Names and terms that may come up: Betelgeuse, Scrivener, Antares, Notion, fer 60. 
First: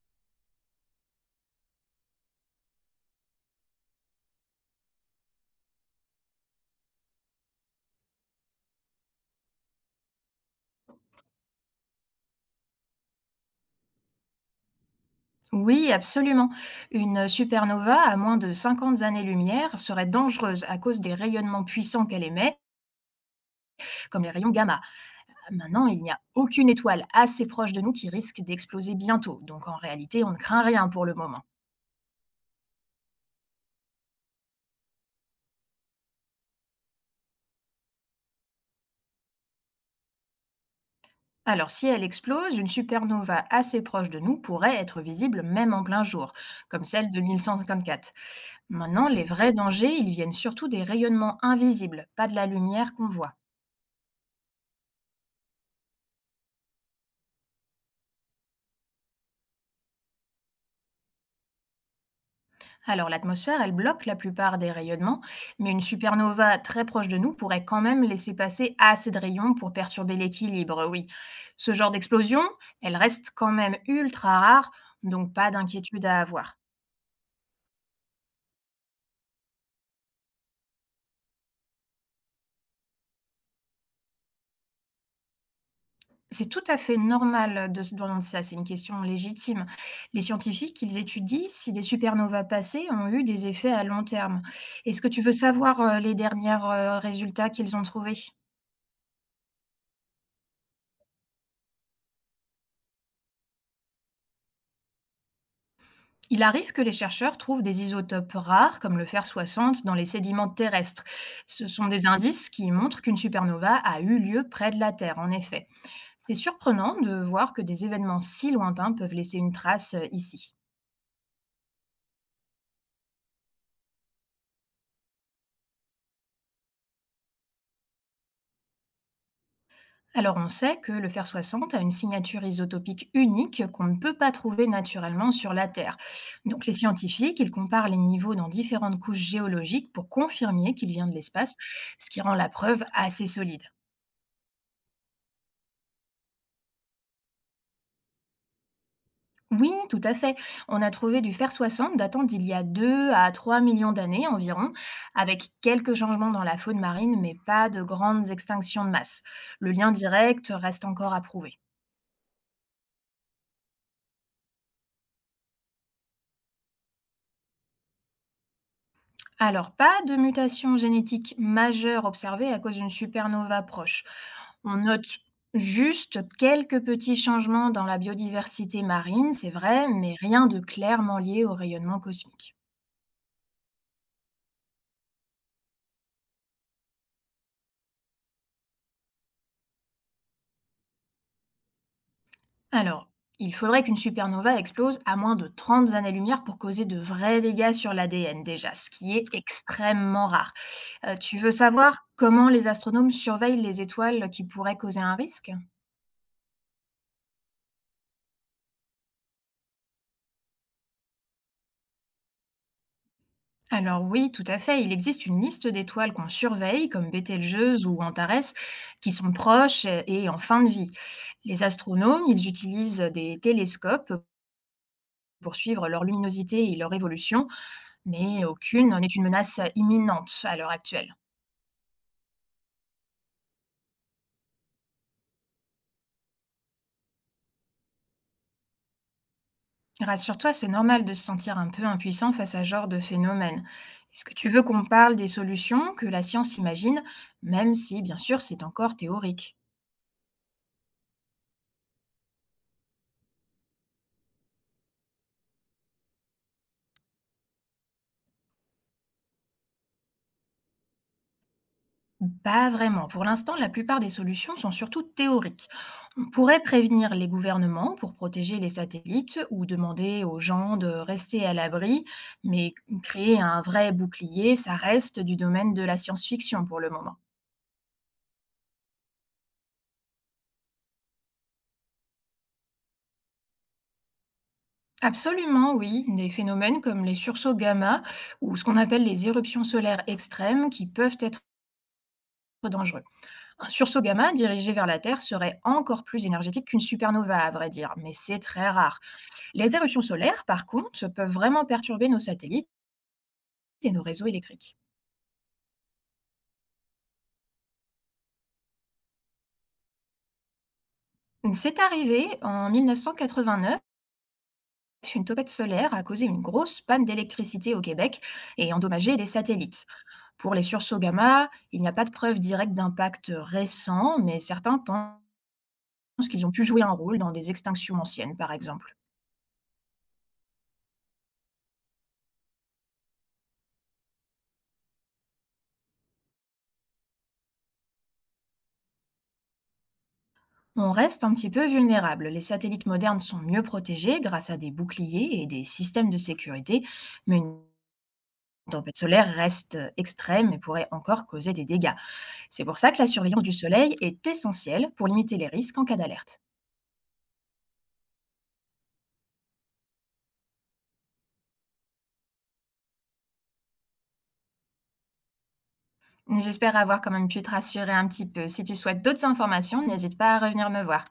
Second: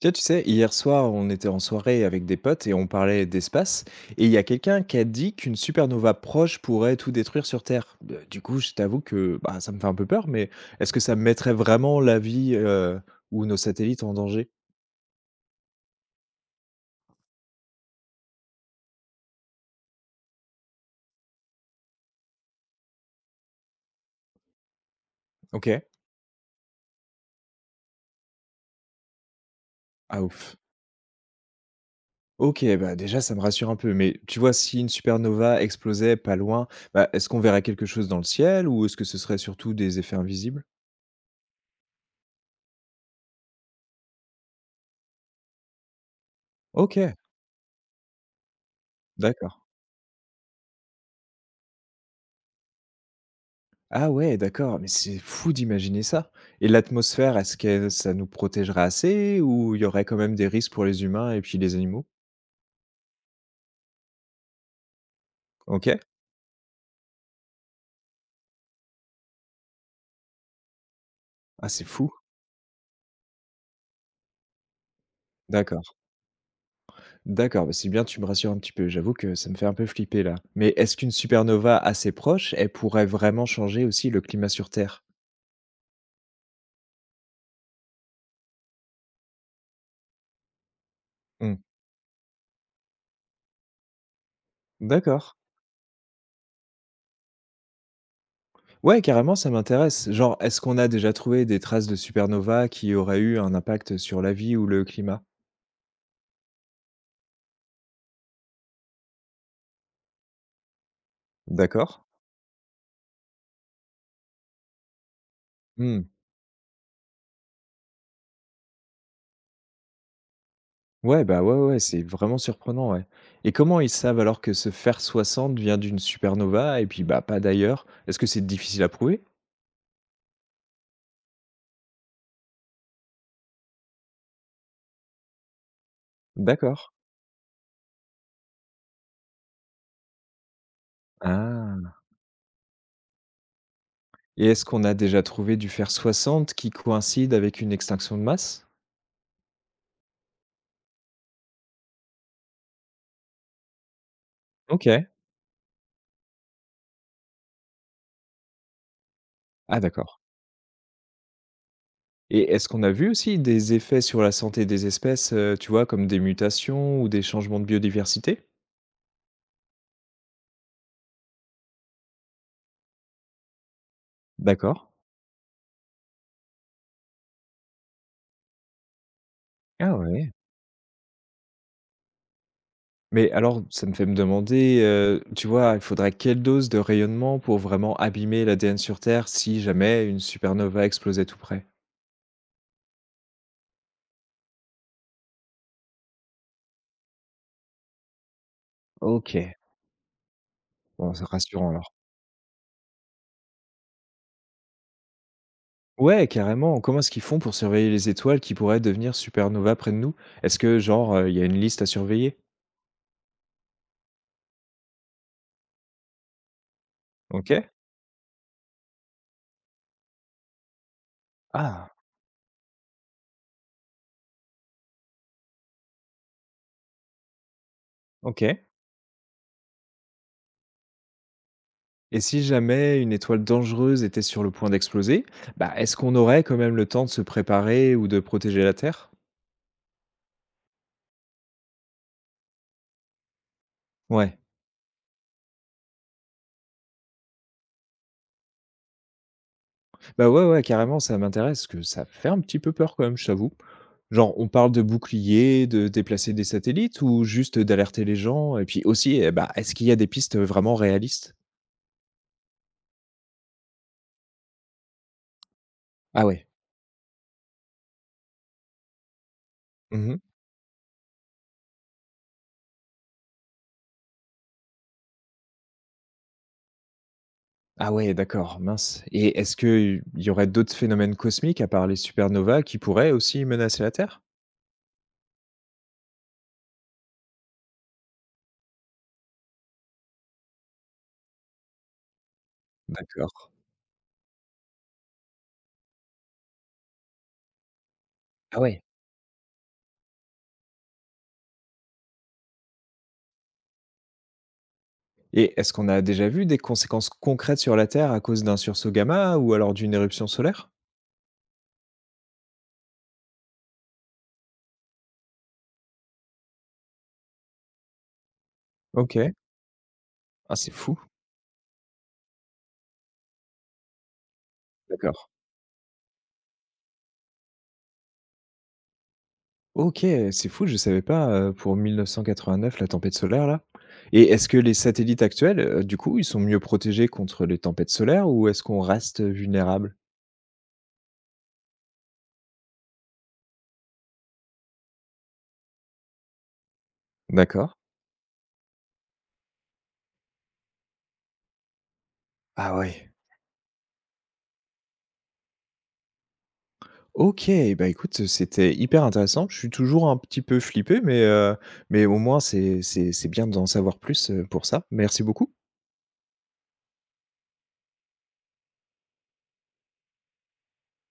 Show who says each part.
Speaker 1: Tu sais, hier soir, on était en soirée avec des potes et on parlait d'espace. Et il y a quelqu'un qui a dit qu'une supernova proche pourrait tout détruire sur Terre. Du coup, je t'avoue que bah, ça me fait un peu peur, mais est-ce que ça mettrait vraiment la vie ou nos satellites en danger?
Speaker 2: Oui, absolument. Une supernova à moins de 50 années-lumière serait dangereuse à cause des rayonnements puissants qu'elle émet, comme les rayons gamma.
Speaker 1: Ok.
Speaker 2: Maintenant, il n'y a aucune étoile assez proche de nous qui risque d'exploser bientôt, donc en
Speaker 1: Ah
Speaker 2: réalité, on ne
Speaker 1: ouf.
Speaker 2: craint rien pour le moment.
Speaker 1: Ok, bah déjà, ça me rassure un peu. Mais tu vois, si une supernova explosait pas loin, bah, est-ce qu'on verrait quelque chose dans le ciel ou est-ce que ce serait surtout des effets invisibles?
Speaker 2: Alors, si elle explose, une supernova assez proche de nous pourrait être visible même en plein jour, comme
Speaker 1: Ok,
Speaker 2: celle de 1154. Maintenant, les vrais
Speaker 1: d'accord.
Speaker 2: dangers, ils viennent surtout des rayonnements invisibles, pas de la lumière qu'on voit.
Speaker 1: Ah ouais, d'accord, mais c'est fou d'imaginer ça. Et l'atmosphère, est-ce que ça nous protégerait assez ou il y aurait quand même des risques pour les humains et puis les animaux?
Speaker 2: Alors l'atmosphère, elle bloque la plupart des rayonnements, mais une
Speaker 1: OK.
Speaker 2: supernova très proche de nous pourrait quand même laisser passer assez de rayons pour perturber l'équilibre, oui.
Speaker 1: Ah,
Speaker 2: Ce
Speaker 1: c'est
Speaker 2: genre
Speaker 1: fou.
Speaker 2: d'explosion, elle reste quand même ultra rare, donc pas
Speaker 1: D'accord.
Speaker 2: d'inquiétude à avoir.
Speaker 1: D'accord, bah, c'est bien, tu me rassures un petit peu. J'avoue que ça me fait un peu flipper là. Mais est-ce qu'une supernova assez proche, elle pourrait vraiment changer aussi le climat sur Terre?
Speaker 2: C'est tout à fait normal de se demander ça, c'est une question légitime. Les scientifiques, ils étudient
Speaker 1: Mmh.
Speaker 2: si des supernovas passées ont eu des effets à long terme. Est-ce que tu veux
Speaker 1: D'accord.
Speaker 2: savoir les derniers résultats qu'ils ont trouvés?
Speaker 1: Ouais, carrément, ça m'intéresse. Genre, est-ce qu'on a déjà trouvé des traces de supernova qui auraient eu un impact sur la vie ou le climat?
Speaker 2: Il arrive que les chercheurs trouvent des isotopes rares, comme le fer 60, dans les sédiments terrestres. Ce sont
Speaker 1: D'accord.
Speaker 2: des indices qui montrent qu'une supernova a eu lieu près de la Terre, en effet.
Speaker 1: Hmm.
Speaker 2: C'est surprenant de voir que des événements si lointains peuvent laisser une trace ici.
Speaker 1: Ouais, bah, ouais, ouais, c'est vraiment surprenant, ouais. Et comment ils savent alors que ce fer 60 vient d'une supernova et puis, bah, pas d'ailleurs? Est-ce que c'est difficile à prouver?
Speaker 2: Alors on sait que le fer 60 a une signature isotopique unique qu'on ne peut pas trouver naturellement sur la Terre. Donc les
Speaker 1: D'accord.
Speaker 2: scientifiques, ils comparent les niveaux dans différentes couches géologiques pour confirmer qu'il vient de l'espace,
Speaker 1: Ah.
Speaker 2: ce qui rend la preuve assez solide.
Speaker 1: Et est-ce qu'on a déjà trouvé du fer 60 qui coïncide avec une extinction de masse?
Speaker 2: Oui, tout à fait. On a trouvé du fer 60 datant d'il y a 2 à 3 millions d'années environ,
Speaker 1: OK.
Speaker 2: avec quelques changements dans la faune marine, mais pas de grandes extinctions de masse. Le
Speaker 1: Ah
Speaker 2: lien
Speaker 1: d'accord.
Speaker 2: direct reste encore à prouver.
Speaker 1: Et est-ce qu'on a vu aussi des effets sur la santé des espèces, tu vois, comme des mutations ou des changements de biodiversité?
Speaker 2: Alors, pas de mutation génétique majeure observée à cause d'une supernova proche. On
Speaker 1: D'accord.
Speaker 2: note juste quelques petits changements dans la biodiversité marine, c'est vrai,
Speaker 1: Ah
Speaker 2: mais
Speaker 1: ouais.
Speaker 2: rien de clairement lié au rayonnement cosmique.
Speaker 1: Mais alors, ça me fait me demander, tu vois, il faudrait quelle dose de rayonnement pour vraiment abîmer l'ADN sur Terre si jamais une supernova explosait tout près?
Speaker 2: Alors, il faudrait qu'une supernova explose à moins de 30 années-lumière pour causer de vrais dégâts sur l'ADN déjà, ce qui est
Speaker 1: OK.
Speaker 2: extrêmement rare.
Speaker 1: Bon, c'est
Speaker 2: Tu veux
Speaker 1: rassurant alors.
Speaker 2: savoir comment les astronomes surveillent les étoiles qui pourraient causer un risque?
Speaker 1: Ouais, carrément. Comment est-ce qu'ils font pour surveiller les étoiles qui pourraient devenir supernova près de nous? Est-ce que genre, il y a une liste à surveiller?
Speaker 2: Alors oui, tout à fait, il existe une liste d'étoiles qu'on surveille, comme
Speaker 1: OK.
Speaker 2: Betelgeuse ou Antares, qui sont proches et en fin de vie. Les
Speaker 1: Ah,
Speaker 2: astronomes, ils utilisent des télescopes pour suivre leur luminosité et leur évolution, mais
Speaker 1: OK.
Speaker 2: aucune n'est une menace imminente à l'heure actuelle.
Speaker 1: Et si jamais une étoile dangereuse était sur le point d'exploser, bah, est-ce qu'on aurait quand même le temps de se préparer ou de protéger la Terre?
Speaker 2: Rassure-toi, c'est normal de se sentir un peu impuissant face à ce genre de phénomène. Est-ce que
Speaker 1: Ouais.
Speaker 2: tu veux qu'on parle des solutions que la science imagine, même si, bien sûr, c'est encore théorique?
Speaker 1: Bah, ouais, ouais, carrément, ça m'intéresse, parce que ça fait un petit peu peur quand même, je t'avoue. Genre, on parle de boucliers, de déplacer des satellites ou juste d'alerter les gens? Et puis aussi, eh bah, est-ce qu'il y a des pistes vraiment réalistes?
Speaker 2: Pas vraiment. Pour l'instant, la plupart des solutions sont surtout théoriques.
Speaker 1: Ah
Speaker 2: On
Speaker 1: ouais.
Speaker 2: pourrait prévenir les gouvernements pour protéger les satellites ou
Speaker 1: Mmh.
Speaker 2: demander aux gens de rester à l'abri, mais créer un vrai bouclier, ça reste du domaine de la science-fiction pour le moment.
Speaker 1: Ah ouais, d'accord, mince. Et est-ce qu'il y aurait d'autres phénomènes cosmiques à part les supernovas qui pourraient aussi menacer la Terre?
Speaker 2: Absolument, oui. Des phénomènes comme les sursauts gamma ou ce qu'on appelle les éruptions solaires extrêmes qui peuvent être dangereux.
Speaker 1: D'accord.
Speaker 2: Un sursaut gamma dirigé vers la Terre serait encore plus énergétique qu'une supernova, à vrai dire, mais c'est
Speaker 1: Ah
Speaker 2: très
Speaker 1: ouais.
Speaker 2: rare. Les éruptions solaires, par contre, peuvent vraiment perturber nos satellites et nos réseaux électriques.
Speaker 1: Et est-ce qu'on a déjà vu des conséquences concrètes sur la Terre à cause d'un sursaut gamma ou alors d'une éruption solaire?
Speaker 2: C'est arrivé en 1989, une tempête solaire a causé une grosse panne d'électricité au Québec et endommagé des
Speaker 1: OK.
Speaker 2: satellites. Pour
Speaker 1: Ah,
Speaker 2: les
Speaker 1: c'est
Speaker 2: sursauts
Speaker 1: fou.
Speaker 2: gamma, il n'y a pas de preuve directe d'impact récent, mais certains
Speaker 1: D'accord.
Speaker 2: pensent qu'ils ont pu jouer un rôle dans des extinctions anciennes, par exemple.
Speaker 1: OK, c'est fou, je savais pas, pour 1989 la tempête solaire là. Et est-ce que les satellites actuels, du coup, ils sont mieux protégés contre les tempêtes solaires ou est-ce qu'on reste vulnérable?
Speaker 2: On reste un petit peu vulnérable. Les satellites modernes sont mieux protégés grâce à des boucliers et des systèmes de sécurité, mais une
Speaker 1: D'accord.
Speaker 2: tempête solaire reste extrême et pourrait encore causer des dégâts. C'est
Speaker 1: Ah
Speaker 2: pour ça que la
Speaker 1: ouais.
Speaker 2: surveillance du Soleil est essentielle pour limiter les risques en cas d'alerte.
Speaker 1: OK, bah, écoute, c'était hyper intéressant. Je suis toujours un petit peu flippé mais au moins c'est bien d'en savoir plus, pour ça. Merci beaucoup.
Speaker 2: J'espère avoir quand même pu te rassurer un petit peu. Si tu souhaites d'autres informations, n'hésite pas à revenir me voir.